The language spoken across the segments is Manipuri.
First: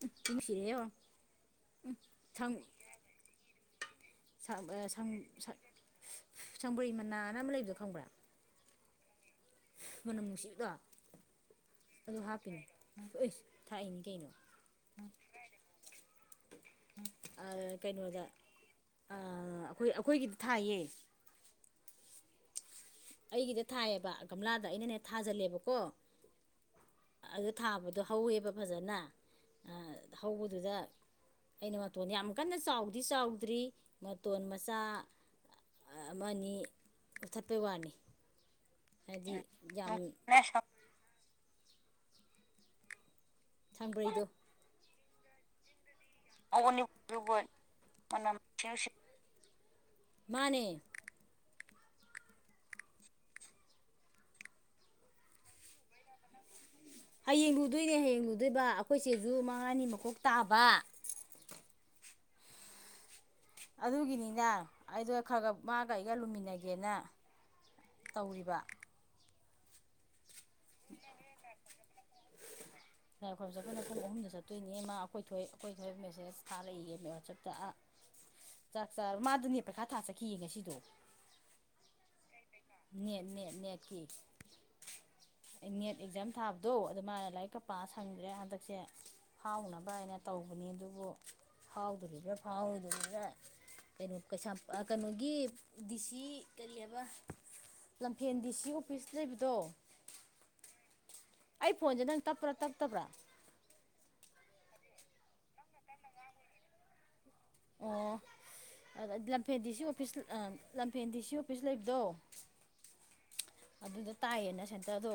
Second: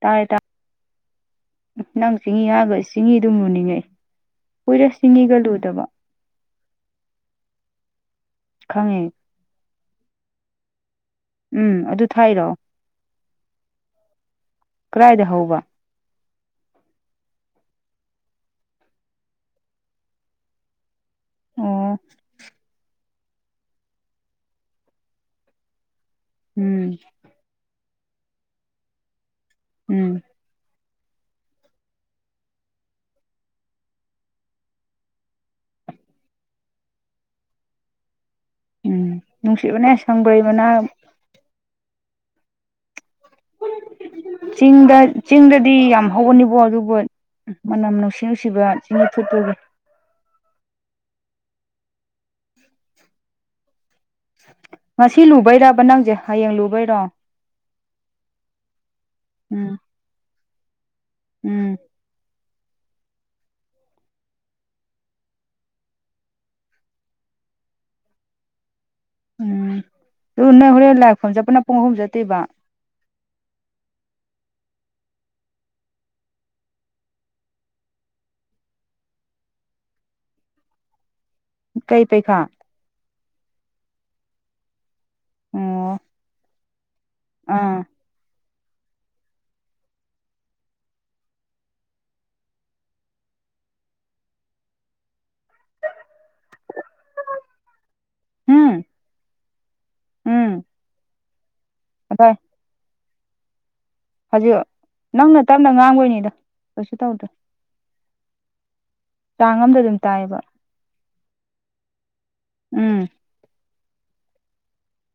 ꯇꯥꯔꯦ ꯇꯥꯏ ꯅꯨꯡꯁꯤꯔꯦ ꯅꯪ ꯆꯤꯡꯍꯤ ꯁꯪ ꯍꯥꯏꯕ ꯆꯤꯡꯍꯤꯗꯨꯝ ꯂꯨꯅꯤꯡꯉꯛꯏ ꯀꯨꯏꯔꯦ ꯆꯤꯡꯍꯤꯒ ꯂꯨꯗꯕ ꯁꯪꯕ꯭ꯔꯩ ꯃꯅꯥꯅ ꯑꯃ ꯂꯩꯕꯗꯣ ꯈꯪꯕ꯭ꯔꯥ ꯈꯪꯉꯦ ꯃꯅꯝ ꯅꯨꯡꯁꯤꯕꯗꯣ ꯎꯝ ꯑꯗꯨ ꯊꯥꯏꯔꯣ ꯍꯥꯞꯄꯤꯅꯦ ꯑꯩꯁ ꯊꯥꯛꯏꯅꯤ ꯀꯩꯅꯣ ꯀꯗꯥꯏꯗ [inaudible] ꯑꯥ ꯀꯩꯅꯣꯗ ꯑꯥ ꯑꯈꯣꯏ ꯑꯈꯣꯏꯒꯤꯗꯤ ꯊꯥꯏꯌꯦ ꯑꯣ ꯑꯩꯒꯤꯗ ꯊꯥꯏꯌꯦꯕ ꯒꯝꯂꯥꯗ ꯑꯩꯅꯅꯦ ꯊꯥꯖꯜꯂꯦꯕꯀꯣ ꯎꯝ ꯑꯗꯨ ꯊꯥꯕꯗꯣ ꯍꯧꯋꯦꯕ ꯐꯖꯅ ꯑꯥ ꯎꯝ ꯍꯧꯕꯗꯨꯗ ꯑꯩꯅ ꯃꯇꯣꯟ ꯌꯥꯝ ꯀꯟꯅ ꯆꯥꯎꯕꯗꯤ ꯆꯥꯎꯗ꯭ꯔꯤ ꯃꯇꯣꯟ ꯃꯆꯥ ꯑꯃ ꯅꯤ ꯀꯛꯊꯠꯄꯩ ꯋꯥꯅꯤ ꯎꯝ ꯍꯥꯏꯗꯤ ꯅꯨꯡꯁꯤꯕꯅꯦ ꯌꯥꯝ ꯁꯪꯕ꯭ꯔꯩ ꯃꯅꯝ ꯁꯪꯕ꯭ꯔꯩꯗꯣ ꯆꯤꯡꯗ ꯆꯤꯡꯗꯗꯤ ꯌꯥꯝ ꯍꯧꯕꯅꯤꯕꯣ ꯑꯗꯨꯕꯨ ꯍꯧꯒꯠꯅꯤꯡꯕꯗꯨꯕꯨ ꯃꯅꯝ ꯅꯨꯡꯁꯤ ꯅꯨꯡꯁꯤꯕ ꯅꯨꯡꯁꯤ ꯅꯨꯡꯁꯤ ꯆꯤꯡꯍꯤ ꯐꯨꯠꯄꯒꯤ ꯃꯥꯅꯦ ꯉꯁꯤ ꯂꯨꯕꯩꯔꯕ ꯅꯪꯖꯦ ꯍꯌꯦꯡ ꯂꯨꯕꯩ ꯍꯌꯦꯡ ꯂꯨꯗꯣꯏꯅꯦ ꯍꯌꯦꯡ ꯂꯨꯗꯣꯏꯕ ꯑꯩꯈꯣꯏꯆꯦꯁꯨ ꯎꯝ ꯃꯉꯥꯅꯤ ꯃꯀꯣꯛ ꯇꯥꯕ ꯎꯝ ꯑꯗꯨꯒꯤꯅꯤꯗ ꯑꯩꯗꯣ ꯈꯔ ꯈꯔ ꯃꯥꯒ ꯑꯩꯒ ꯂꯨꯃꯤꯟꯅꯒꯦꯅ ꯇꯧꯔꯤꯕ ꯎꯝ ꯑꯗꯨ ꯅꯣꯏ ꯍꯣꯔꯦꯟ ꯂꯥꯏ ꯈꯨꯔꯨꯝꯕ ꯆꯠꯄꯅ ꯄꯨꯡ ꯑꯍꯨꯝ ꯆꯠꯇꯣꯏꯕ ꯂꯥꯏ ꯈꯣꯏꯔꯨꯝꯕ ꯆꯠꯄꯅ ꯄꯨꯡ ꯑꯍꯨꯝꯗ ꯆꯠꯇꯣꯏꯅꯦ ꯃꯥ ꯑꯩꯈꯣꯏ ꯊꯣꯏ ꯑꯩꯈꯣꯏ ꯊꯣꯏ ꯃꯦꯁꯦꯖ ꯊꯥꯔꯛꯏꯌꯦ ꯋꯥꯆꯞꯇ ꯑꯥ ꯆꯥꯛ ꯆꯥꯔ ꯃꯥꯗꯨꯅꯦ ꯄꯩꯈꯥ ꯊꯥ ꯆꯠꯈꯤꯌꯦ ꯉꯁꯤꯗꯣ ꯀꯩ ꯄꯩꯈꯥ ꯅꯦꯠ ꯅꯦꯠ ꯅꯦꯠꯀꯤ ꯅꯦꯠ ꯑꯣ ꯑꯦꯛꯖꯥꯝ ꯊꯥꯕꯗꯣ ꯪꯃꯥꯅ ꯂꯥꯏꯔꯤꯛꯀ ꯄꯥ ꯑꯥ ꯁꯪꯗ꯭ꯔꯦ ꯍꯟꯗꯛꯁꯦ ꯐꯎꯅꯕ ꯍꯥꯏꯅ ꯇꯧꯕꯅꯤ ꯑꯗꯨꯕꯨ ꯐꯎꯗꯣꯔꯤꯕ꯭ꯔꯥ ꯐꯥꯎꯔꯣꯏꯗ꯭ꯔꯤꯕ꯭ꯔꯥ ꯀꯩꯅꯣ ꯀꯩꯁꯥꯝ ꯀꯩꯅꯣꯒꯤ ꯗꯤꯁꯤ ꯀꯔꯤ ꯍꯥꯏꯕ ꯂꯝꯐꯦꯟ ꯗꯤ ꯁꯤ ꯎꯝ ꯑꯣꯐꯤꯁ ꯂꯩꯕꯗꯣ ꯎꯝ ꯑꯩ ꯐꯣꯟꯁꯦ ꯅꯪ ꯑꯗꯥꯏ ꯇꯞꯄ꯭ꯔꯥ ꯇꯞꯇꯕ꯭ꯔꯥ ꯍꯧꯖꯤꯛ ꯅꯪꯅ ꯇꯞꯅ ꯉꯥꯡꯕꯩꯏꯅꯤꯗ ꯀꯩꯁꯨ ꯇꯧꯗꯦ ꯑꯗ ꯂꯝꯐꯦꯟ ꯆꯥꯡ ꯗꯤ ꯑꯝꯗ ꯁꯤ ꯑꯗꯨꯝ ꯑꯣꯐꯤꯁ ꯇꯥꯏꯌꯦꯕ ꯑꯥ ꯂꯝꯐꯦꯟ ꯗꯤ ꯁꯤ ꯑꯣꯐꯤꯁ ꯂꯩꯕꯗꯣ ꯎꯝ ꯑꯗꯨꯗ ꯇꯥꯏꯌꯦꯅ ꯁꯦꯟꯇꯔꯗꯣ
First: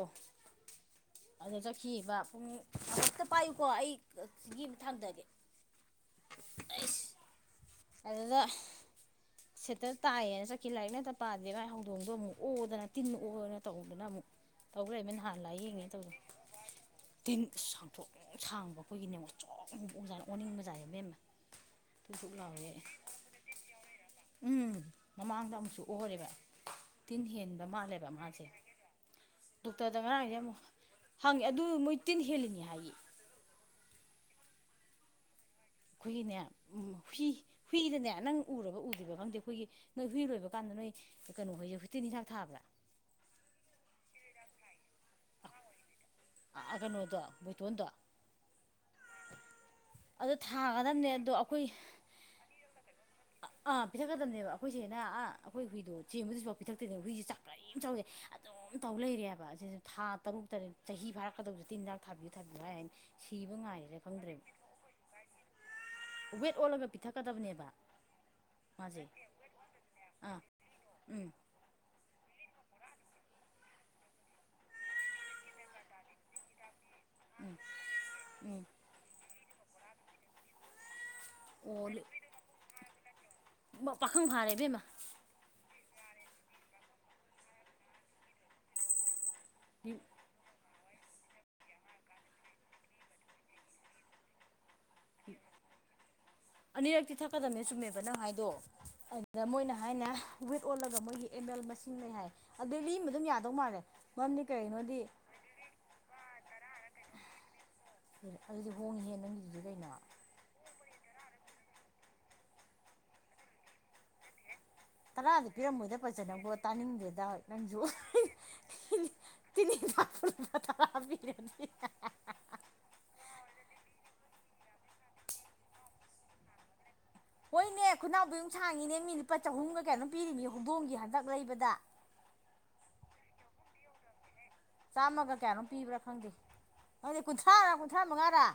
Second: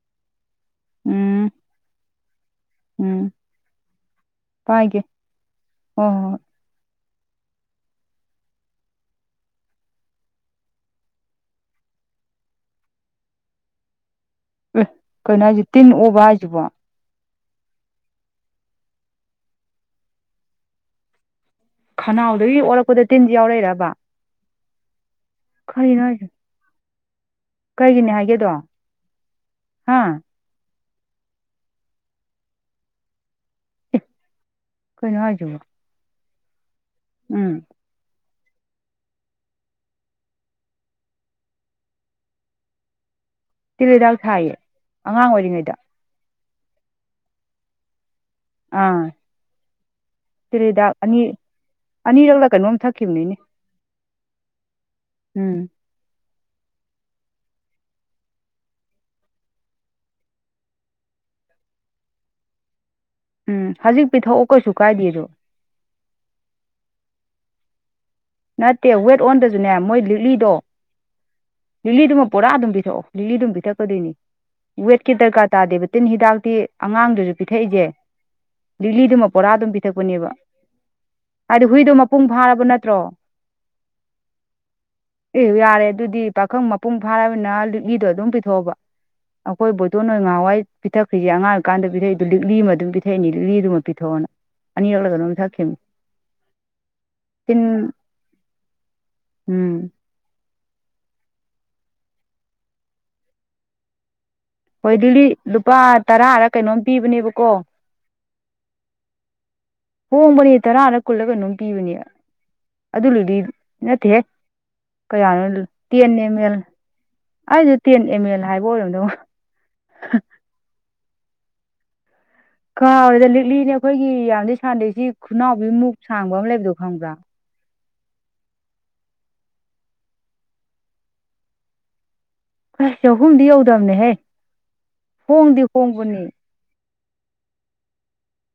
ꯎꯝ ꯑꯗ ꯆꯠꯈꯤꯕ ꯑꯟꯇ ꯎꯝ ꯄꯥꯏꯌꯨꯀꯣ ꯑꯩ ꯆꯤꯡꯍꯤ ꯑꯝ ꯄꯥꯏꯒꯦ ꯊꯥꯡꯗꯒꯦ ꯍꯣꯏ ꯍꯣꯏ ꯑꯏꯁ ꯑꯗꯨꯗ ꯁꯦꯠꯇꯔ ꯇꯥꯏꯌꯦꯅ ꯆꯠꯈꯤ ꯂꯥꯏꯔꯤꯛꯅ ꯄꯥꯗꯦ ꯃꯥꯏ ꯍꯧꯗꯣꯡꯗꯣ ꯑꯃꯨꯛ ꯑꯣꯗꯅ ꯇꯤꯟ ꯑꯣꯗꯅ ꯇꯧꯗꯅ ꯑꯃꯨꯛ ꯑꯦ ꯇꯧ ꯂꯩꯔꯝꯃꯦ ꯅꯍꯥꯟ ꯀꯩꯅꯣ ꯍꯥꯏꯖꯤ ꯂꯥꯏꯌꯦꯡꯉꯦ ꯇꯤꯟ ꯇꯧꯗꯅ ꯑꯣꯕ ꯍꯥꯏꯁꯤꯕꯣ ꯇꯤꯟ ꯁꯥꯡꯇ꯭ꯔꯣꯡ ꯁꯥꯡꯕ ꯑꯩꯈꯣꯏꯒꯤꯅꯦ ꯉꯧꯁꯣꯛ ꯉꯧꯕ ꯑꯣꯖꯥꯅꯤ ꯑꯣꯟꯅꯤꯡꯕꯖꯥꯠꯅꯤ ꯏꯕꯦꯝꯃ ꯊꯨꯛ ꯈꯅꯥꯎ ꯊꯨꯛ ꯗꯒꯤ ꯂꯥꯎꯔꯦ ꯑꯣꯔꯛꯄꯗ ꯇꯤꯟꯖꯦ ꯌꯥꯎꯔꯛꯏꯔꯕ ꯎꯝ ꯃꯃꯥꯡꯗ ꯑꯃꯨꯛꯁꯨ ꯀꯔꯤꯅꯣ ꯍꯥꯏꯁꯦ ꯑꯣꯍꯔꯦꯕ ꯇꯤꯟ ꯍꯦꯟꯕ ꯃꯥꯜꯂꯦꯕ ꯀꯩꯒꯤꯅꯦ ꯃꯥꯁꯦ ꯍꯥꯏꯒꯦꯗꯣ ꯍꯥ ꯗꯣꯛꯇꯔꯗ ꯉꯔꯥꯡꯁꯦ ꯑꯃꯨꯛ ꯍꯪꯉꯦ ꯑꯗꯨ ꯃꯣꯏ ꯇꯤꯟ ꯍꯦꯜꯂꯤꯅꯤ ꯍꯥꯏꯌꯦ ꯀꯩꯅꯣ ꯍꯥꯏꯖꯤꯕꯨ ꯑꯩꯈꯣꯏꯒꯤꯅꯦ ꯎꯝ ꯍꯨꯏ ꯍꯨꯏꯗꯅꯦ ꯅꯪ ꯎꯔꯕ ꯎꯗ꯭ꯔꯤꯕ [inaudible] ꯈꯪꯗꯦ ꯑꯩꯈꯣꯏꯒꯤ ꯅꯣꯏ ꯍꯨꯏ ꯂꯣꯏꯕ ꯀꯥꯟꯗ ꯅꯣꯏ ꯀꯩꯅꯣ ꯍꯣꯏꯖꯦ ꯇꯤꯟ ꯍꯤꯗꯥꯛ ꯊꯥꯕ꯭ꯔꯥ ꯇꯤꯜ ꯍꯤꯗꯥꯛ ꯊꯥꯏꯌꯦ ꯑꯉꯥꯡ ꯑꯣꯏꯔꯤꯉꯩꯗ ꯑꯥ ꯀꯩꯅꯣꯗ ꯕꯣꯏꯇꯣꯟꯗꯣ ꯑꯥ ꯑꯗꯣ ꯇꯤꯜ ꯍꯤꯗꯥꯛ ꯊꯥꯒꯗꯕꯅꯦ ꯑꯅꯤ ꯑꯗꯣ ꯑꯩꯈꯣꯏ ꯑꯅꯤꯔꯛꯂ ꯀꯩꯅꯣꯝ ꯊꯛꯈꯤꯕꯅꯤꯅꯦ ꯕꯅꯦꯕ ꯑꯩꯈꯣꯏ ꯆꯦꯅ ꯑꯥ ꯎꯝ ꯑꯩꯈꯣꯏ ꯍꯨꯏꯗꯣ ꯆꯦꯟꯕ ꯍꯨꯁꯤꯐꯥꯎ ꯄꯤꯊꯛꯇꯦ ꯍꯨꯏꯁꯦ ꯆꯥꯛ ꯀꯔꯤꯝ ꯆꯥꯎ ꯌꯥꯗꯦ ꯑꯗꯨꯝ ꯇꯧ ꯂꯩꯔꯦ ꯍꯥꯏꯕ ꯑꯁꯤꯁꯦ ꯊꯥ ꯇꯔꯨꯛ ꯇꯔꯦꯠ ꯆꯍꯤ ꯐꯥꯔꯛꯀꯗꯧꯕꯁꯦ ꯇꯤꯟ ꯍꯤꯗꯥꯛ ꯊꯥꯕꯤꯌꯨ ꯊꯥꯕꯤꯌꯨ ꯍꯥꯏ ꯍꯥꯏꯅ ꯁꯤꯕ ꯎꯝ ꯉꯥꯏꯔꯤꯔꯥ ꯍꯧꯖꯤꯛ ꯈꯪꯗ꯭ꯔꯦ ꯄꯤꯊꯛꯑꯣ ꯀꯩꯁꯨ ꯀꯥꯏꯗꯦ ꯑꯗꯣ ꯋꯦꯠ ꯑꯣꯜꯂꯒ ꯄꯤꯊꯛꯀꯗꯕꯅꯦꯕ ꯅꯠꯇꯦ ꯃꯥꯁꯦ ꯋꯦꯠ ꯑꯣꯟꯗꯁꯨꯅꯦ ꯃꯣꯏ ꯑꯥ ꯂꯤꯛꯂꯤꯗꯣ ꯎꯝ ꯂꯤꯛꯂꯤꯗꯨꯝ ꯄꯨꯔꯥ ꯑꯗꯨꯝ ꯄꯤꯊꯛꯑꯣ ꯂꯤꯛꯂꯤ ꯗꯨꯝ ꯄꯤꯊꯛꯀꯗꯣꯏꯅꯤ ꯋꯦꯠꯀꯤ ꯗꯔꯀꯥꯔ ꯇꯥꯗꯦꯕ ꯇꯤꯟ ꯍꯤꯗꯥꯛꯇꯤ ꯑꯉꯥꯡꯗꯁꯨ ꯄꯤꯊꯛꯏꯁꯦ ꯂꯤꯛꯂꯤꯗꯨꯃ ꯄꯣꯔꯥ ꯑꯗꯨꯝ ꯄꯤꯊꯛꯄꯅꯦꯕ ꯍꯥꯏꯗꯤ ꯍꯨꯏꯗꯣ ꯃꯄꯨꯡ ꯐꯥꯔꯕ ꯅꯠꯇ꯭ꯔꯣ ꯃ ꯄꯥꯈꯪ ꯐꯥꯔꯦ ꯏꯕꯦꯝꯃ ꯑꯦ ꯌꯥꯔꯦ ꯑꯗꯨꯗꯤ ꯄꯥꯈꯪ ꯃꯄꯨꯡ ꯐꯥꯔꯕꯅꯤꯅ ꯂꯤꯛꯂꯤꯗꯣ ꯑꯗꯨꯝ ꯄꯤꯊꯣꯛꯑꯣꯕ ꯑꯩꯈꯣꯏ ꯕꯣꯏꯇꯣꯟꯅꯥ ꯍꯣꯏ ꯅꯥꯍꯥꯟꯋꯥꯏ ꯄꯤꯊꯛꯈ꯭ꯔꯤꯖꯦ ꯑꯉꯥꯡ ꯑꯣꯏꯔꯤ ꯀꯥꯟꯗ ꯄꯤꯊꯛꯏꯗꯣ ꯂꯤꯛꯂꯤ ꯑꯃ ꯑꯗꯨꯝ ꯄꯤꯊꯛꯏꯅꯤ ꯂꯤꯛꯂꯤꯗꯨꯃ ꯄꯤꯊꯛꯑꯣꯅ ꯑꯅꯤꯔꯛꯂ ꯀꯩꯅꯣꯝ ꯊꯛꯈꯤꯕꯅꯦ ꯇꯤꯟ ꯑꯗꯣ ꯑꯗꯨꯗ ꯃꯣꯏꯅ ꯎꯝ ꯍꯥꯏꯅ ꯋꯦꯠ ꯑꯣꯜꯂꯒ ꯃꯣꯏꯒꯤ ꯑꯦꯝ ꯑꯦꯜ ꯃꯁꯤꯡ ꯂꯩꯩ ꯍꯥꯏ ꯑꯗꯨ ꯂꯤꯛꯂꯤ ꯑꯃ ꯑꯗꯨꯝ ꯌꯥꯗꯧ ꯃꯥꯜꯂꯦ ꯃꯔꯝꯗꯤ ꯍꯣꯏ ꯀꯔꯤꯅꯣꯗꯤ ꯂꯤꯛꯂꯤ ꯂꯨꯄꯥ ꯇꯔꯥꯔ ꯀꯩꯅꯣꯝ ꯄꯤꯕꯅꯦꯕꯀꯣ ꯑꯗꯨꯗꯤ ꯍꯣꯡꯉꯤꯍꯦ ꯅꯪꯒꯤꯗꯨꯗꯤ ꯀꯩꯅꯣ ꯍꯣꯡꯕꯅꯦ ꯇꯔꯥꯅ ꯀꯨꯜꯂ ꯀꯪꯅꯣꯝ ꯄꯤꯕꯅꯦ ꯑꯗꯨ ꯂꯩꯗꯤ ꯅꯠꯇꯦꯍꯦ ꯇꯔꯥꯗꯤ ꯀꯌꯥꯅꯣ ꯄꯤꯔꯝꯃꯣꯏꯗ ꯇꯦꯟ ꯄꯟꯆ ꯑꯦꯝ ꯅꯪꯕꯨ ꯑꯦꯜ ꯇꯥꯅꯤꯡꯗꯦꯗ ꯑꯩꯗꯣ ꯅꯪꯖꯨ ꯇꯦꯟ ꯑꯦꯝ ꯑꯦꯜ ꯍꯥꯏꯕ ꯑꯣꯏꯔꯝꯗꯧ [unintelligible] ꯇꯤꯟ ꯍꯤꯗꯥꯛꯄꯨ ꯂꯨꯄꯥ ꯇꯔꯥ ꯄꯤꯔꯗꯤ ꯍꯦ ꯍꯦ ꯍꯦ ꯀꯥꯎꯔꯦꯗ ꯂꯤꯛꯂꯤꯅꯦ ꯑꯈꯣꯏꯒꯤ ꯌꯥꯝꯗꯤ ꯁꯥꯡꯗꯦ ꯁꯤ ꯈꯨꯅꯥꯎꯕꯤ ꯃꯨꯛ ꯁꯥꯡꯕ ꯑꯃ ꯂꯩꯕꯗꯣ ꯈꯪꯕ꯭ꯔꯥ ꯍꯣꯏꯅꯦ ꯈꯨꯅꯥꯎꯕꯤ ꯃꯨꯛ ꯁꯥꯡꯉꯤꯅꯦ ꯃꯤ ꯂꯨꯄꯥ ꯆꯍꯨꯝꯒ ꯀꯌꯥꯅꯣꯝ ꯄꯤꯔꯤꯅꯤ ꯍꯧꯗꯣꯡꯒꯤ ꯍꯟꯗꯛ ꯂꯩꯕꯗ ꯍꯦ ꯆꯍꯨꯝꯗꯤ ꯌꯧꯗꯕꯅꯦꯍꯦ ꯆꯥꯝꯃꯒ ꯍꯣꯡꯗꯤ ꯀꯌꯥꯅꯣꯝ ꯄꯤꯕ꯭ꯔꯥ ꯍꯣꯡꯕꯅꯦ ꯈꯪꯗꯦ ꯈꯪꯗꯦ ꯀꯨꯟꯊ꯭ꯔꯥꯔ ꯀꯨꯟꯊ꯭ꯔꯥ ꯃꯉꯥꯔ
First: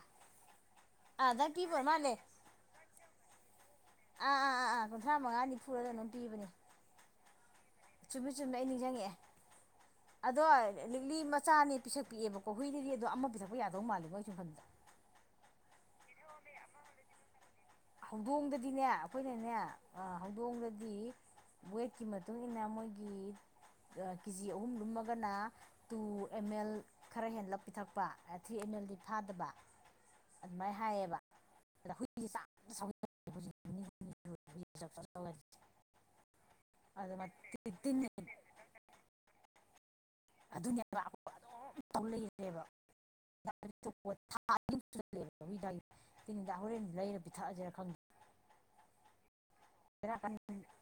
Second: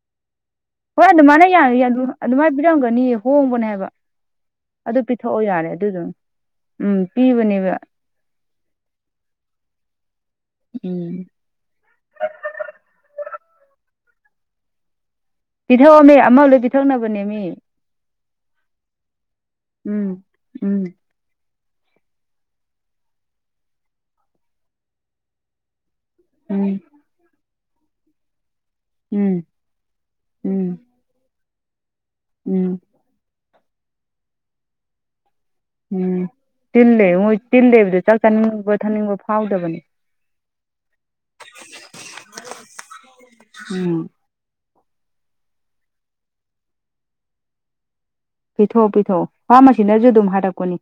ꯍꯣꯏ ꯑꯥ ꯑꯗꯨꯃꯥꯏꯅ ꯑꯗꯥꯏ ꯄꯤꯕ ꯑꯣꯏꯔ ꯌꯥꯏꯌꯥꯅꯨ ꯃꯥꯜꯂꯦ ꯑꯗꯨꯃꯥꯏ ꯄꯤꯔꯝꯒꯅꯤ ꯍꯣꯡꯕꯅꯦ ꯍꯥꯏꯕ ꯑꯥ ꯑꯥ ꯑꯥ ꯑꯥ ꯑꯗꯨ ꯀꯨꯟꯊ꯭ꯔꯥ ꯄꯤꯊꯛꯑꯣ ꯃꯉꯥ ꯌꯥꯔꯦ ꯅꯤꯐꯨꯔ ꯑꯗꯨꯗꯨꯝ ꯀꯩꯅꯣꯝ ꯄꯤꯕꯅꯦ ꯎꯝ ꯄꯤꯕꯅꯦꯕ ꯆꯨꯝꯃꯦ ꯆꯨꯝꯃꯦ ꯑꯩ ꯅꯤꯡꯖꯡꯉꯛꯑꯦ ꯑꯗꯣ ꯎꯝ ꯂꯤꯛꯂꯤ ꯃꯆꯥꯅꯦ ꯄꯤꯁꯛ ꯄꯤꯑꯦꯕꯀꯣ ꯍꯨꯏꯗꯗꯤ ꯑꯗꯣ ꯑꯃ ꯄꯤꯊꯛꯄ ꯌꯥꯗꯧ ꯃꯥꯜꯂꯦ ꯃꯣꯏ [unintelligible] ꯄꯤꯊꯛꯑꯣꯃꯤ ꯑꯃ ꯂꯣꯏ ꯄꯤꯊꯛꯅꯕꯅꯦꯃꯤ ꯍꯧꯗꯣꯡꯗꯗꯤꯅꯦ ꯑꯩꯈꯣꯏꯅꯅꯦ ꯎꯝ ꯑꯥ ꯎꯝ ꯍꯧꯗꯣꯡꯗꯗꯤ ꯋꯦꯠꯀꯤ ꯃꯇꯨꯡꯏꯟꯅ ꯃꯣꯏꯒꯤ ꯑꯥ ꯀꯦꯖꯤ ꯑꯍꯨꯝ ꯂꯨꯝꯃꯒꯅ ꯇꯨꯕꯨ ꯑꯦꯝ ꯎꯝ ꯑꯦꯜ ꯈꯔ ꯍꯦꯟꯂꯞ ꯄꯤꯊꯛꯄ ꯊ꯭ꯔꯤ ꯑꯦꯝ ꯑꯦꯜꯗꯤ ꯎꯝ ꯐꯥꯗꯕ ꯑꯗꯨꯃꯥꯏꯅ ꯎꯝ ꯍꯥꯏꯌꯦꯕ ꯑꯗ ꯍꯨꯏꯁꯦ ꯆꯥꯛ ꯎꯝ [unintelligible] ꯎꯝ ꯇꯤꯜꯂꯦ ꯑꯗꯨꯅ ꯃꯣꯏ ꯇꯤꯜꯂꯩꯕꯗꯣ ꯇꯤꯟ ꯆꯥꯛ ꯆꯥꯅꯤꯡꯕ ꯊꯛꯅꯤꯡꯕ ꯐꯥꯎꯗꯕꯅꯦ ꯑꯗꯨꯅꯦꯕ [unintelligible] ꯑꯗꯨꯝ ꯇꯧ ꯂꯩꯔꯦꯕ ꯎꯝ [unintelligible] ꯇꯤꯟ ꯍꯤꯗꯥꯛ ꯍꯣꯔꯦꯟꯗꯤ ꯂꯩꯔ ꯄꯤꯊꯛꯑꯖꯤꯔꯥ ꯈꯪꯗꯦ ꯄꯤꯊꯛꯑꯣ ꯄꯤꯊꯛꯑꯣ ꯐꯥꯔꯃꯁꯤꯅꯁꯨ ꯕꯦꯔꯥ ꯑꯗꯨꯝ ꯀꯥꯟ ꯍꯥꯢꯔꯛꯄꯅꯤ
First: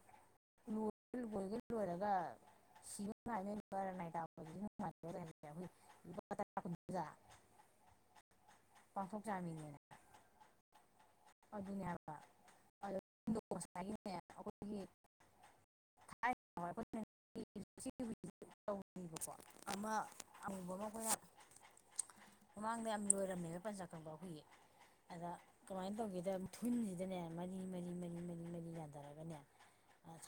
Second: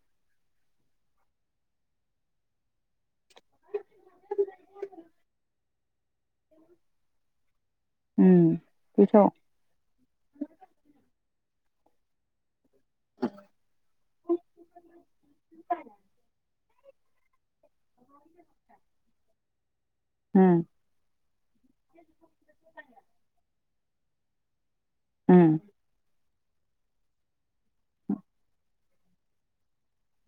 ꯂꯣꯏꯕ ꯂꯣꯏꯔꯒ [inaudible] [unintelligible] ꯎꯝ ꯄꯥꯡꯊꯣꯛ ꯄꯤꯊꯛꯑꯣ ꯆꯥꯃꯤꯅꯦꯅ ꯑꯗꯨꯅꯦ ꯍꯥꯢꯕ [unintelligible] ꯉꯁꯥꯏꯒꯤꯅꯦ [unintelligible] [unintelligible] ꯑꯃ ꯎꯝ ꯑꯃꯨꯕ ꯑꯃ ꯑꯩꯈꯣꯏꯅ ꯃꯃꯥꯡꯗ ꯌꯥꯝ ꯂꯣꯏꯔꯝꯃꯦꯕ ꯄꯟꯖꯥ ꯈꯪꯕ꯭ꯔ ꯍꯨꯏ ꯑꯗ ꯎꯝ ꯀꯃꯥꯏꯅ ꯇꯧꯒꯦꯗ ꯊꯨꯟꯁꯤꯗꯅꯦ ꯃꯔꯤ ꯃꯔꯤ ꯃꯔꯤ ꯃꯔꯤ ꯃꯔꯤ ꯌꯥꯟꯊꯔꯒꯅꯦ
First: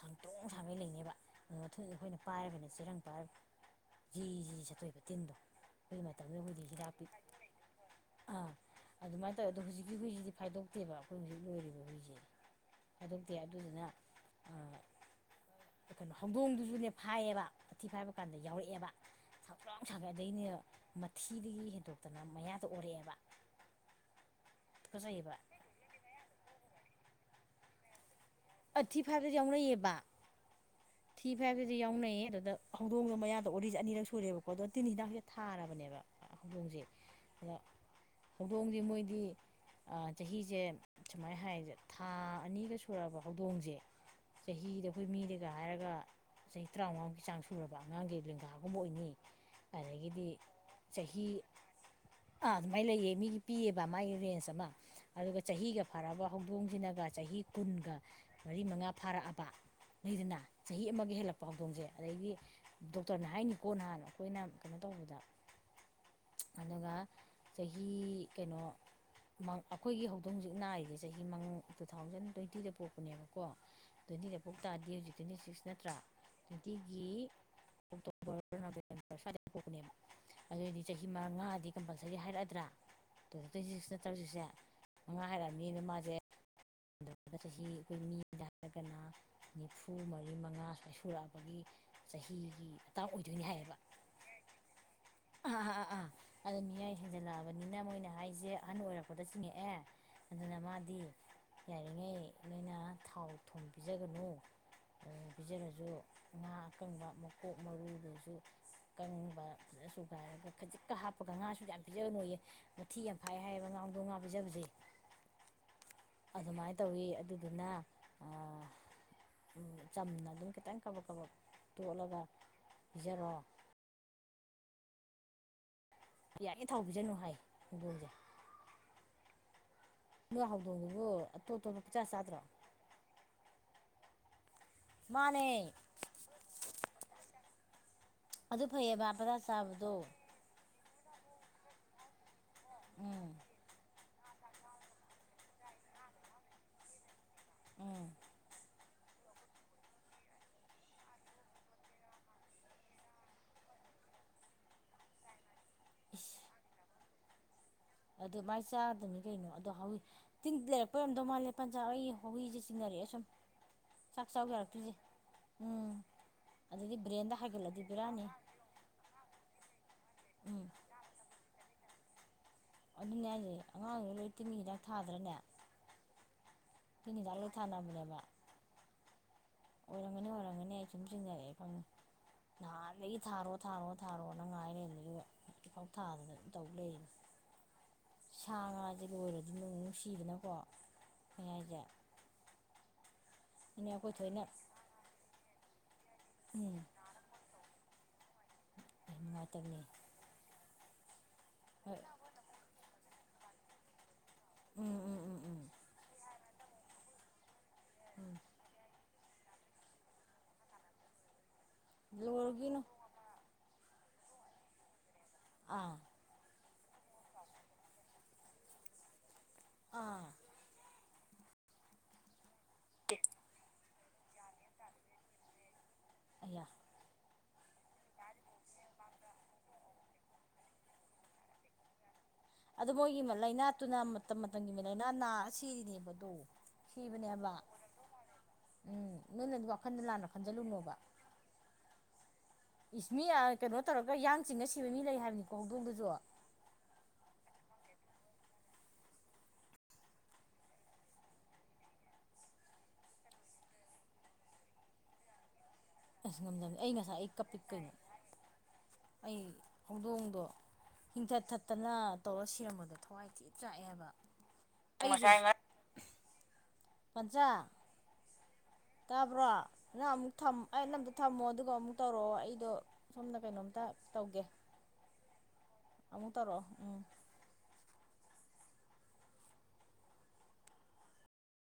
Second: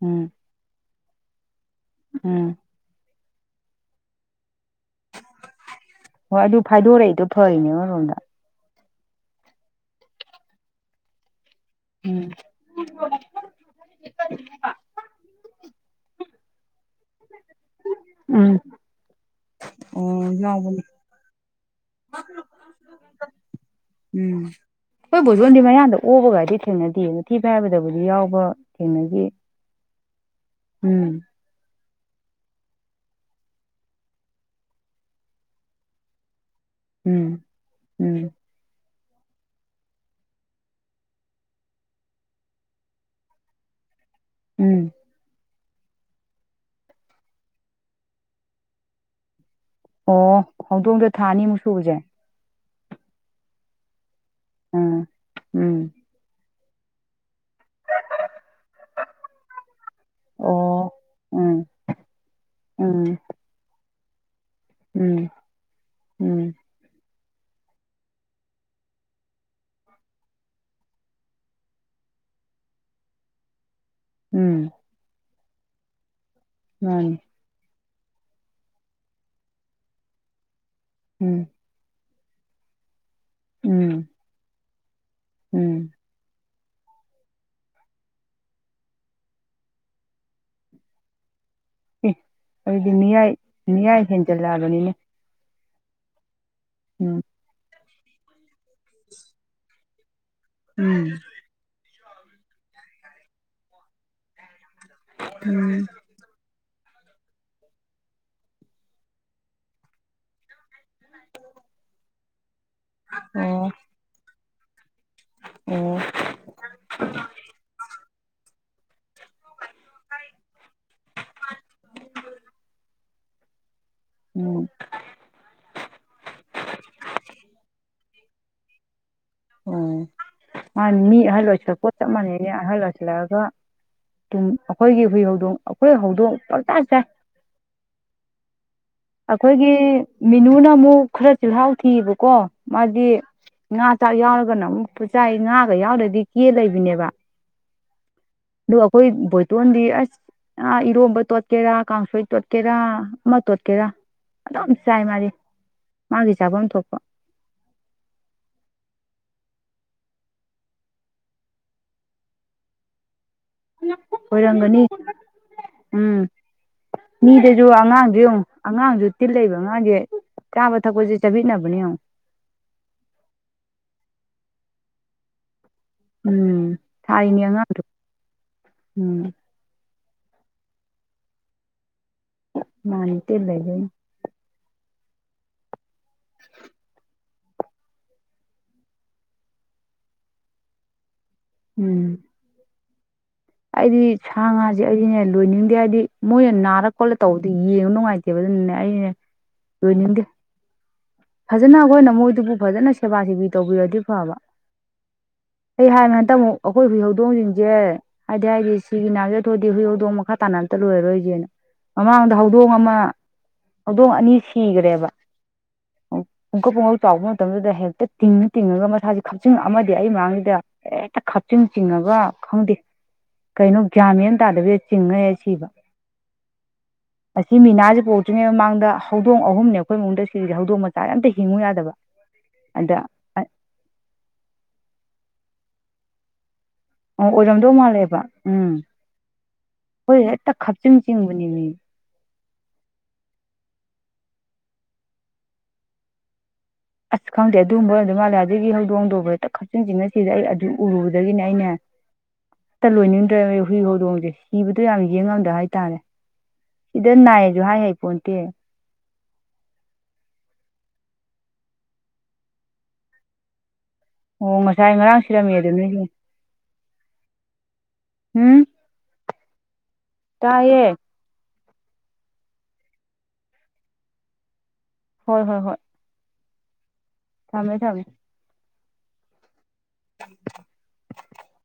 ꯎꯝ ꯁꯥꯡꯒꯩ ꯂꯩꯅꯦꯕ ꯑꯗꯨꯗ ꯃꯊꯟꯁꯦ ꯑꯩꯈꯣꯏꯅ ꯎꯝ ꯄꯥꯏꯔꯒꯅꯦ ꯆꯦꯔꯪ ꯄꯥꯏꯔ ꯖꯤꯖꯤ ꯆꯠ ꯇꯤꯟꯗꯣ ꯑꯈꯣꯢꯗꯤ ꯍꯣꯏ ꯑꯗꯨ ꯃꯇꯝꯗꯨꯗ ꯍꯤꯗꯥꯛꯄꯤ ꯐꯥꯏꯗꯣꯔꯛꯏꯗꯣ ꯐꯔꯤꯅꯦ ꯑꯃꯔꯣꯝꯗ ꯑꯥ ꯑꯗꯨꯃꯥꯏꯅ ꯇꯧꯋꯦ ꯑꯗꯣ ꯍꯧꯖꯤꯛꯀꯤ ꯍꯨꯏꯁꯤꯗꯤ ꯐꯥꯏꯗꯣꯛꯇꯦꯕ ꯑꯩꯈꯣꯢ ꯍꯧꯖꯤꯛ ꯂꯣꯏꯔꯤ ꯎꯝ ꯐꯥꯢꯗꯣꯛꯇꯦ ꯑꯗꯨꯗꯨꯅ ꯑꯥ ꯀꯩꯅꯣ ꯍꯧꯗꯣꯡꯗꯨꯁꯨꯅꯦ ꯐꯥꯏꯌꯦꯕ ꯃꯊꯤ ꯐꯥꯏꯕ ꯀꯥꯟꯗ ꯎꯝ ꯌꯥꯎꯔꯛꯑꯦꯕ ꯁꯥꯡꯇ꯭ꯔꯣꯛ ꯁꯥꯡꯒꯩ ꯑꯣ ꯑꯗꯩꯅꯦ ꯌꯥꯎꯕꯅꯤ ꯃꯊꯤꯗꯒꯤ ꯍꯦꯟꯗꯣꯛꯇꯅ ꯃꯌꯥꯗ ꯑꯣꯔꯛꯑꯦꯕ ꯎꯝ ꯈꯣꯢ ꯇꯨꯀꯠꯆꯩꯑꯕ ꯕꯣꯖꯣꯟꯗꯤ ꯃꯌꯥꯗ ꯑꯣꯕꯒꯗꯤ ꯊꯦꯡꯅꯗꯦ ꯃꯊꯤꯐꯥꯢꯕꯗꯕꯨꯗꯤ ꯌꯥꯎ ꯑꯥ ꯊꯤ ꯐꯥꯏꯕꯗꯗꯤ ꯌꯥꯎꯅꯩꯌꯦꯕ ꯎꯝ ꯊꯤ ꯐꯥꯏꯕꯁꯤꯗꯤ ꯌꯥꯎꯅꯩ ꯅꯦ ꯑꯗꯨꯗ ꯍꯧꯗꯣꯡꯗꯣ ꯃꯌꯥꯗ ꯑꯣꯔꯛꯢꯁꯦ ꯑꯅꯤꯔꯛ ꯁꯨꯔꯦꯕꯀꯣ ꯑꯗꯣ ꯇꯤꯟꯍꯤꯗꯥꯛꯁꯦ ꯊꯥꯔꯕꯅꯦꯕ ꯍꯧꯗꯣꯡꯁꯦ ꯎꯝ ꯑꯗ ꯎꯝ ꯍꯧꯗꯣꯡꯁꯦ ꯃꯣꯏ ꯗꯤ ꯑꯥ ꯆꯍꯤꯁꯦ ꯁꯨꯃꯥꯏꯅ ꯍꯥꯏꯖꯦ ꯊꯥ ꯑꯅꯤꯒ ꯁꯨꯔꯕ ꯍꯧꯗꯣꯡꯁꯦ ꯆꯍꯤꯗ ꯎꯝ ꯑꯩꯈꯣꯏ ꯃꯤꯗ ꯒ ꯍꯥꯏꯔꯒ ꯆꯍꯤ ꯇꯔꯥꯃꯉꯥꯃꯨꯛꯀꯤ ꯆꯥꯡ ꯁꯨꯔꯕ ꯑꯉꯥꯡꯒꯤ ꯂꯦꯡꯒꯥꯒꯨꯝꯕ ꯑꯣꯏꯅꯤ ꯑꯣ ꯑꯗꯒꯤꯗꯤ ꯍꯧꯗꯣꯡꯗ ꯆꯍꯤ ꯊꯥꯑꯅꯤꯃꯨꯛ ꯁꯨꯕꯁꯦ ꯑꯗꯨꯃꯥꯏꯅ ꯂꯩꯌꯦ ꯃꯤꯒꯤ ꯄꯤꯌꯦꯕ ꯃꯥꯒꯤ ꯔꯦꯟꯖ ꯑꯃ ꯎꯝ ꯑꯗꯨꯒ ꯎꯝ ꯆꯍꯤꯒ ꯐꯔꯕ ꯍꯧ ꯗꯣꯡꯁꯤꯅꯒ ꯆꯍꯤ ꯀꯨꯟꯒ ꯃꯔꯤ ꯃꯉꯥ ꯐꯥꯔꯛꯑꯕ ꯂꯩꯗꯅ ꯆꯍꯤ ꯑꯣ ꯑꯃꯒ ꯍꯦꯜꯂꯛꯄ ꯎꯝ ꯍꯧꯗꯣꯡꯁꯦ ꯑꯗꯩꯗꯤ ꯎꯝ ꯗꯣꯛꯇꯔꯅ ꯍꯥꯏꯅꯤꯀꯣ ꯅꯍꯥꯟ ꯑꯩꯈꯣꯏꯅ ꯀꯩꯅꯣ ꯇꯧꯕꯗ ꯎꯝ ꯎꯝ ꯑꯗꯨꯒ ꯆꯍꯤ ꯀꯩꯅꯣ ꯃꯥ ꯑꯩꯈꯣꯏꯒꯤ ꯍꯧꯗꯣꯡ ꯍꯧꯖꯤꯛ ꯅꯥꯏꯔꯤꯁꯦ ꯆꯍꯤ ꯃꯉꯥ ꯇꯨ ꯊꯥꯎꯖꯟ ꯇ꯭ꯋꯦꯟꯇꯤꯗ ꯄꯣꯛ ꯄꯅꯦꯕꯀꯣ ꯇ꯭ꯋꯦꯟꯇꯤꯗ ꯄꯣꯛꯄ ꯎꯝ ꯇꯥꯔꯗꯤ ꯍꯧꯖꯤꯛ ꯇ꯭ꯋꯦꯟꯇꯤ ꯁꯤꯛꯁ ꯅꯠꯇ꯭ꯔꯥ ꯃꯥꯅꯤ ꯇ꯭ꯋꯦꯟꯇꯤꯒꯤ ꯑꯣꯛꯇꯣꯕꯔ ꯅꯕꯦꯝꯕꯔ ꯁ꯭ꯋꯥꯏꯗ ꯀꯣꯛꯄꯅꯦꯕ ꯑꯗꯨꯑꯣꯏꯗꯤ ꯆꯍꯤ ꯎꯝ ꯃꯉꯥꯗꯤ ꯀꯝꯄꯜ ꯉꯁꯥꯏꯒꯤ ꯍꯥꯏꯔꯛꯑꯗ꯭ꯔꯥ ꯇꯨ ꯊꯥꯎꯖꯟ ꯇ꯭ꯋꯦꯟꯇꯤ ꯁꯤꯛꯁ ꯎꯝ ꯅꯠꯇ꯭ꯔ ꯍꯧꯖꯤꯛꯁꯦ ꯃꯉꯥ ꯍꯥꯏꯔꯛꯑꯕꯅꯤꯅ ꯎꯝ ꯃꯥꯁꯦ ꯑꯗꯨꯒ ꯆꯍꯤ ꯑꯩꯈꯣꯏ ꯃꯤꯗ ꯍꯥꯏꯔꯒꯅ ꯅꯤꯐꯨ ꯃꯔꯤ ꯃꯉꯥ ꯁ꯭ꯋꯥꯢ ꯁꯨꯔꯛꯑꯕꯒꯤ ꯑꯦ ꯆꯍꯤꯒꯤ ꯑꯗꯨꯗꯤ ꯃꯇꯥꯡ ꯃꯤꯌꯥꯏ ꯑꯣꯏꯗꯣꯏꯅꯤ ꯍꯥꯏꯌꯦꯕ ꯃꯤꯌꯥꯏ ꯍꯦꯟꯖꯜꯂꯛꯑꯕꯅꯤꯅꯦ ꯑꯥ ꯑꯥ ꯑꯥ ꯑꯥ ꯑꯗꯨꯗꯣ ꯃꯤꯌꯥꯏ ꯎꯝ ꯍꯦꯟꯖꯜꯂꯛꯑꯕꯅꯤꯅ ꯃꯣꯏꯅ ꯍꯥꯏꯁꯦ ꯑꯍꯟ ꯑꯣꯏꯔꯛꯄꯗ ꯆꯤꯡꯉꯛꯑꯦ ꯑꯗꯨꯅ ꯃꯥꯗꯤ ꯎꯝ ꯌꯥꯔꯤꯉꯩ ꯅꯣꯏꯅ ꯊꯥꯎ ꯊꯨꯝ ꯄꯤꯖꯒꯅꯨ ꯎꯝ ꯄꯤꯖꯔꯁꯨ ꯉꯥ ꯑꯀꯪꯕ ꯃꯀꯣꯛ ꯃꯔꯨꯗꯨꯁꯨ ꯑꯀꯪꯕ ꯐꯖꯅ ꯁꯨꯒꯥꯏꯔꯒ ꯈꯖꯤꯛꯀ ꯍꯥꯞꯄꯒ ꯉꯥꯁꯨ ꯌꯥꯝ ꯄꯤꯖꯒꯅꯨꯌꯦ ꯃꯊꯤ ꯌꯥꯝ ꯐꯥꯏ ꯑꯣ ꯍꯥꯏꯌꯦꯕ ꯉꯍꯧꯗꯣꯡ ꯉꯥ ꯄꯤꯖꯕꯁꯦ ꯑꯣ ꯑꯗꯨꯃꯥꯏꯅ ꯇꯧꯋꯤ ꯑꯗꯨꯗꯨꯅ [inaudible] ꯆꯝꯅ ꯑꯗꯨꯝ ꯈꯤꯇꯪ ꯀꯕꯛ ꯀꯕꯛ ꯇꯣꯠꯂꯒ ꯄꯤꯖꯔꯣ ꯎꯝ ꯌꯥꯏꯒꯩ ꯊꯥꯎ ꯄꯤꯖꯅꯨ ꯍꯥꯏ ꯍꯧꯗꯣꯡꯁꯦ ꯎꯝ ꯅꯣꯏ ꯃꯅꯤ ꯍꯧꯗꯣꯡꯗꯨꯕꯨ ꯃꯤ ꯑꯍꯜ ꯑꯇꯣꯞ ꯑꯇꯣꯞꯄ ꯑꯣꯏꯁꯤꯜꯂꯛꯄ ꯄꯪꯆꯥ ꯆꯞ ꯆꯥꯗ꯭ꯔꯣ ꯃꯥꯟꯅꯩꯅꯦ ꯑꯍꯜ ꯑꯣꯏꯣꯏꯁꯤꯜꯂꯛꯑꯒ ꯇꯨꯡ ꯑꯩꯈꯣꯏꯒꯤ ꯍꯨꯏ ꯃꯥꯅꯦ ꯍꯧꯗꯣꯡ ꯑꯩꯈꯣꯏ ꯍꯧꯗꯣꯡ ꯄꯪꯆꯥ ꯆꯥꯏ ꯑꯗꯨ ꯐꯩꯌꯦꯕ ꯄꯪꯆꯥ ꯑꯩꯈꯣꯏꯒꯤ ꯆꯥꯕꯗꯣ ꯃꯤꯅꯨꯅ ꯑꯃꯨꯛ ꯈꯔ ꯆꯤꯜꯍꯥꯎ ꯊꯤꯑꯕꯀꯣ ꯃꯥꯗꯤ ꯎꯝ ꯉꯥ ꯆꯥꯛ ꯌꯥꯎꯔꯒꯅ ꯑꯃꯨꯛ ꯆꯥꯏ ꯉꯥꯒ ꯌꯥꯎꯗ꯭ꯔꯗꯤ ꯀꯦ ꯂꯩꯕꯤꯅꯦꯕ ꯎꯝ ꯑꯣ ꯑꯩꯈꯣꯏ ꯕꯣꯢꯇꯣꯟꯗꯤ ꯑꯁ ꯏꯔꯣꯝꯕ ꯇꯣꯠꯀꯦꯔꯥ ꯀꯥꯡꯁꯣꯏ ꯇꯣꯠꯀꯦꯔꯥ ꯑꯃ ꯇꯣꯠꯀꯦ ꯀꯦꯔꯥ ꯑꯗꯨꯝ ꯆꯥꯏ ꯃꯥꯜꯗꯤ ꯃꯥꯒꯤ ꯆꯥꯚꯝ ꯊꯣꯛꯄ ꯑꯗꯨ ꯃꯥꯏ ꯆꯥꯗꯕꯅꯤ ꯀꯩꯅꯣ ꯑꯗꯣ ꯍꯥꯎꯋꯤ ꯇꯤꯟ ꯂꯩꯔꯛꯄꯩ ꯑꯣꯢꯔꯝꯗꯧ ꯃꯥꯜꯂꯦ ꯄꯟꯖ ꯑꯩ ꯍꯧꯋꯤꯁꯦ ꯆꯤꯡꯅꯔꯦ ꯀꯔꯤ ꯁꯨꯝ ꯆꯥꯛ ꯆꯥꯎ ꯑꯣꯏꯔꯝꯒꯅꯤ ꯌꯥꯔꯛꯇ꯭ꯔꯤꯁꯦ ꯎꯝ ꯑꯗꯨꯗꯤ ꯕ꯭ꯔꯦꯟꯗ ꯃꯤꯗꯁꯨ ꯍꯥꯏꯒꯠꯂꯗꯤ ꯑꯉꯥꯡꯖꯦ ꯕꯤꯔꯥꯅꯤ ꯌꯦꯡꯉꯨ ꯑꯉꯥꯡꯖꯦ ꯇꯤꯜꯂꯩꯏꯕ ꯑꯉꯥꯡꯁꯦ ꯎꯝ ꯆꯥꯕ ꯊꯛ ꯄꯁꯦ ꯆꯥꯕꯤꯠꯅꯕꯅꯦ ꯌꯦꯡꯎ ꯑꯗꯨꯅꯦ ꯍꯥꯏꯁꯦ ꯑꯉꯥꯡꯒꯩ ꯂꯣꯏ ꯇꯤꯟꯒꯤ ꯍꯤꯗꯥꯛ ꯊꯥꯗ꯭ꯔꯅꯦ ꯎꯝ ꯇꯤꯟ ꯍꯤꯗꯥꯛ ꯊꯥꯔꯤꯅꯤ ꯂꯣꯏ ꯑꯉꯥꯡꯖꯨ ꯊꯥꯅꯕꯅꯦꯕ ꯎꯝ ꯑꯣꯏꯔꯝꯒꯅꯤ ꯑꯣꯔꯝꯒꯅꯤ ꯑꯩꯥ ꯁꯨꯝ ꯆꯤꯡꯅꯔꯛꯑꯦ ꯅꯍꯥꯟꯗꯒꯤ ꯃꯥꯅꯤ ꯇꯦꯟ ꯊꯥꯔꯣ ꯊꯥꯔꯣ ꯂꯩꯕꯩꯅꯤ ꯊꯥꯔꯣꯅ ꯉꯥꯏ ꯂꯩꯔꯤꯅꯦ ꯑꯗꯨꯒ ꯍꯧꯐꯥꯎ ꯊꯥꯗꯅ ꯑꯗꯨꯝ ꯇꯧ ꯂꯩꯔꯤꯅꯤ ꯁꯥ ꯉꯥꯁꯦ ꯂꯣꯏꯔꯗꯤ ꯅꯨꯡ ꯅꯨꯡꯁꯤꯗꯅꯀꯣ ꯎꯝ ꯑꯗꯨꯅ ꯑꯩꯗꯤ ꯑꯩꯈꯣꯏ ꯁꯥ ꯊꯣꯏꯅ ꯉꯥꯁꯦ ꯑꯩꯗꯤꯅꯦ ꯂꯣꯏꯅꯤꯡꯗꯦ ꯍꯥꯏꯗꯤ ꯃꯣꯏꯅ ꯎꯝ ꯅꯥꯔ ꯈꯣꯠꯂ ꯇꯧꯕꯗꯤ ꯌꯦꯡꯕ ꯅꯨꯡꯉꯥꯏꯇ ꯑꯗꯨ ꯑꯩꯩꯅꯦ ꯅꯨꯡꯉꯥꯏꯇꯕꯅꯤ ꯂꯣꯏꯅꯤꯡꯗꯦ ꯐꯖꯅ ꯍꯣꯏ ꯑꯩꯈꯣꯏꯅ ꯃꯣꯏꯗꯨꯕꯨ ꯐꯖꯅ ꯁꯦꯕꯥ ꯁꯦꯕꯤ ꯇꯧꯕꯤꯔꯗꯤ ꯐꯕ ꯎꯝ ꯎꯝ ꯎꯝ ꯎꯝ ꯑꯩ ꯍꯥꯏ ꯉꯥꯛꯇ ꯑꯃꯨꯛ ꯑꯩꯈꯣꯏ ꯍꯨꯏ ꯍꯧꯗꯣꯡꯁꯤꯡꯁꯦ ꯍꯥꯏꯗꯤ ꯍꯥꯏꯗꯤ ꯍꯥꯏꯍꯩꯗꯦ ꯁꯤꯒꯤ ꯅꯥꯒꯤꯕꯒ ꯊꯣꯛꯑꯗꯤ ꯍꯨꯏ ꯍꯧꯗꯣꯡ ꯃꯈꯥ ꯇꯥꯅ ꯑꯝꯇ ꯂꯣꯏꯔꯣꯏꯒꯦꯅ ꯃꯃꯥꯡꯗ ꯍꯧꯗꯣꯡ ꯂꯣꯏꯔꯒꯤꯅꯨ ꯑꯃ ꯍꯧꯗꯣꯡ ꯑꯅꯤ ꯁꯤꯒꯔꯦꯕ ꯑꯥ ꯄꯨꯡꯀꯞ ꯄꯨꯡꯀꯞ ꯆꯥꯎꯕ ꯃꯇꯝꯗꯨꯗ ꯍꯦꯛꯇ ꯇꯤꯡꯉ ꯇꯤꯡꯉꯒ ꯃꯁꯥꯁꯦ ꯈꯞꯆꯤꯡ ꯑꯃꯗꯤ ꯑꯩ ꯑꯥ ꯃꯥꯡꯁꯤꯗ ꯍꯦ ꯍꯦꯛꯇ ꯈꯞꯆꯤꯡ ꯆꯤꯡꯉꯒ ꯈꯪꯗꯦ ꯀꯩꯅꯣ ꯒ꯭ꯌꯥꯟ ꯃꯦꯟ ꯑꯃ ꯇꯥꯗꯕꯤꯗ ꯆꯤꯡꯉ ꯍꯦꯛ ꯁꯤꯕ ꯑꯌꯥ ꯑꯁꯤ ꯃꯤꯅꯥꯁꯤ ꯄꯨꯔꯛꯇ꯭ꯔꯤꯉꯩ ꯃꯃꯥꯡꯗ ꯍꯧꯗꯣꯡ ꯑꯍꯨꯝꯅꯦ ꯑꯩꯈꯣꯏ ꯃꯅꯨꯡꯗ ꯁꯤꯔꯤꯖꯦ ꯍꯧꯗꯣꯡ ꯃꯆꯥ ꯑꯝꯇ ꯍꯤꯡꯉꯨ ꯌꯥꯗꯕ ꯑꯗꯨ ꯑꯗ ꯃꯣꯏꯒꯤ ꯑ ꯂꯥꯏꯅꯥꯇꯨꯅ ꯃꯇꯝ ꯃꯇꯝꯒꯤ ꯂꯥꯏꯅꯥ ꯅꯥꯔ ꯁꯤꯔꯤꯅꯦꯕꯗꯣ ꯑꯣ ꯑꯣꯏꯔꯝꯗꯧ ꯃꯥꯜꯂꯦꯕ ꯎꯝ ꯅꯣꯏꯅꯗꯤ ꯋꯥꯈꯟꯗ ꯍꯣꯏ ꯂꯥꯟꯅ ꯍꯦꯛꯇ ꯈꯟꯖꯜꯂꯨꯅꯣꯕ ꯈꯞꯆꯤꯡ ꯆꯤꯡꯕꯅꯦ ꯃꯤ [inaudible] ꯏꯁ ꯃꯤ ꯀꯩꯅꯣ ꯇꯧꯔꯒ ꯌꯥꯡ ꯆꯤꯡꯉ ꯁꯤꯕ ꯃꯤ ꯂꯩ ꯍꯥꯏꯕꯅꯤꯀꯣ ꯍꯧꯗꯣꯡꯗꯁꯨ ꯑꯁ ꯈꯪꯗꯦ ꯑꯗꯨꯒꯨꯝꯕ ꯑꯣꯏꯔꯝꯗꯧ ꯃꯥꯂꯦ ꯑꯗꯒꯤ ꯍꯧꯗꯣꯡꯗꯨ ꯎꯔꯨꯕꯗ ꯈꯞꯆꯤꯡ ꯆꯤꯡꯑ ꯁꯤ ꯑꯩ ꯑꯗꯨ ꯎꯔꯨꯕꯗꯒꯤꯅꯦ ꯑꯩꯅꯦ ꯇ ꯂꯣꯏꯅꯤꯡꯗ꯭ꯔꯦꯕ ꯍꯨꯏ ꯍꯧꯗꯣꯡꯁꯦ ꯁꯤꯕꯗ ꯌꯥꯝ ꯌꯦꯡꯉꯝꯗꯦ ꯍꯥꯏ ꯑꯁ ꯉꯝꯗꯝꯃꯤ ꯑꯩ ꯉꯁꯥꯏ ꯑꯩ ꯀꯞꯄꯤ ꯍꯥꯏ ꯀꯩꯅꯣ ꯍꯩꯄꯣꯟꯇꯦ ꯑꯩ ꯍꯧꯗꯣꯡꯗꯣ ꯍꯤꯡꯊꯠ ꯊꯠꯇꯅ ꯇꯧꯔ ꯁꯤꯔꯝꯕꯗꯣ ꯊꯋꯥꯏ ꯊꯤ ꯆꯥꯛꯑꯦꯕ ꯑꯣ ꯉꯁꯥꯏ ꯉꯔꯥꯡ ꯁꯤꯔꯝꯃꯦ ꯑꯗꯨ ꯅꯣꯏꯒꯤ ꯄꯟꯆꯥ ꯎꯝ ꯇꯥꯕ꯭ꯔꯣ ꯅꯪ ꯑꯃꯨꯛ ꯊꯝ ꯇꯥꯏꯌꯦ ꯅꯪ ꯑꯝꯇ ꯊꯝꯃꯣ ꯑꯗꯨꯒ ꯀꯣ ꯑꯃꯨꯛ ꯇꯧꯔꯛꯑꯣ ꯑꯩꯗꯣ ꯁꯣꯝꯅ ꯀꯩꯅꯣꯝꯇ ꯇꯧꯒꯦ ꯍꯣꯏ ꯍꯣꯏ ꯍꯣꯏ ꯑꯃꯨꯛ ꯇꯧꯔꯛꯑꯣ ꯎꯝ ꯊꯝꯃꯦ ꯊꯝꯃꯦ [unintelligible]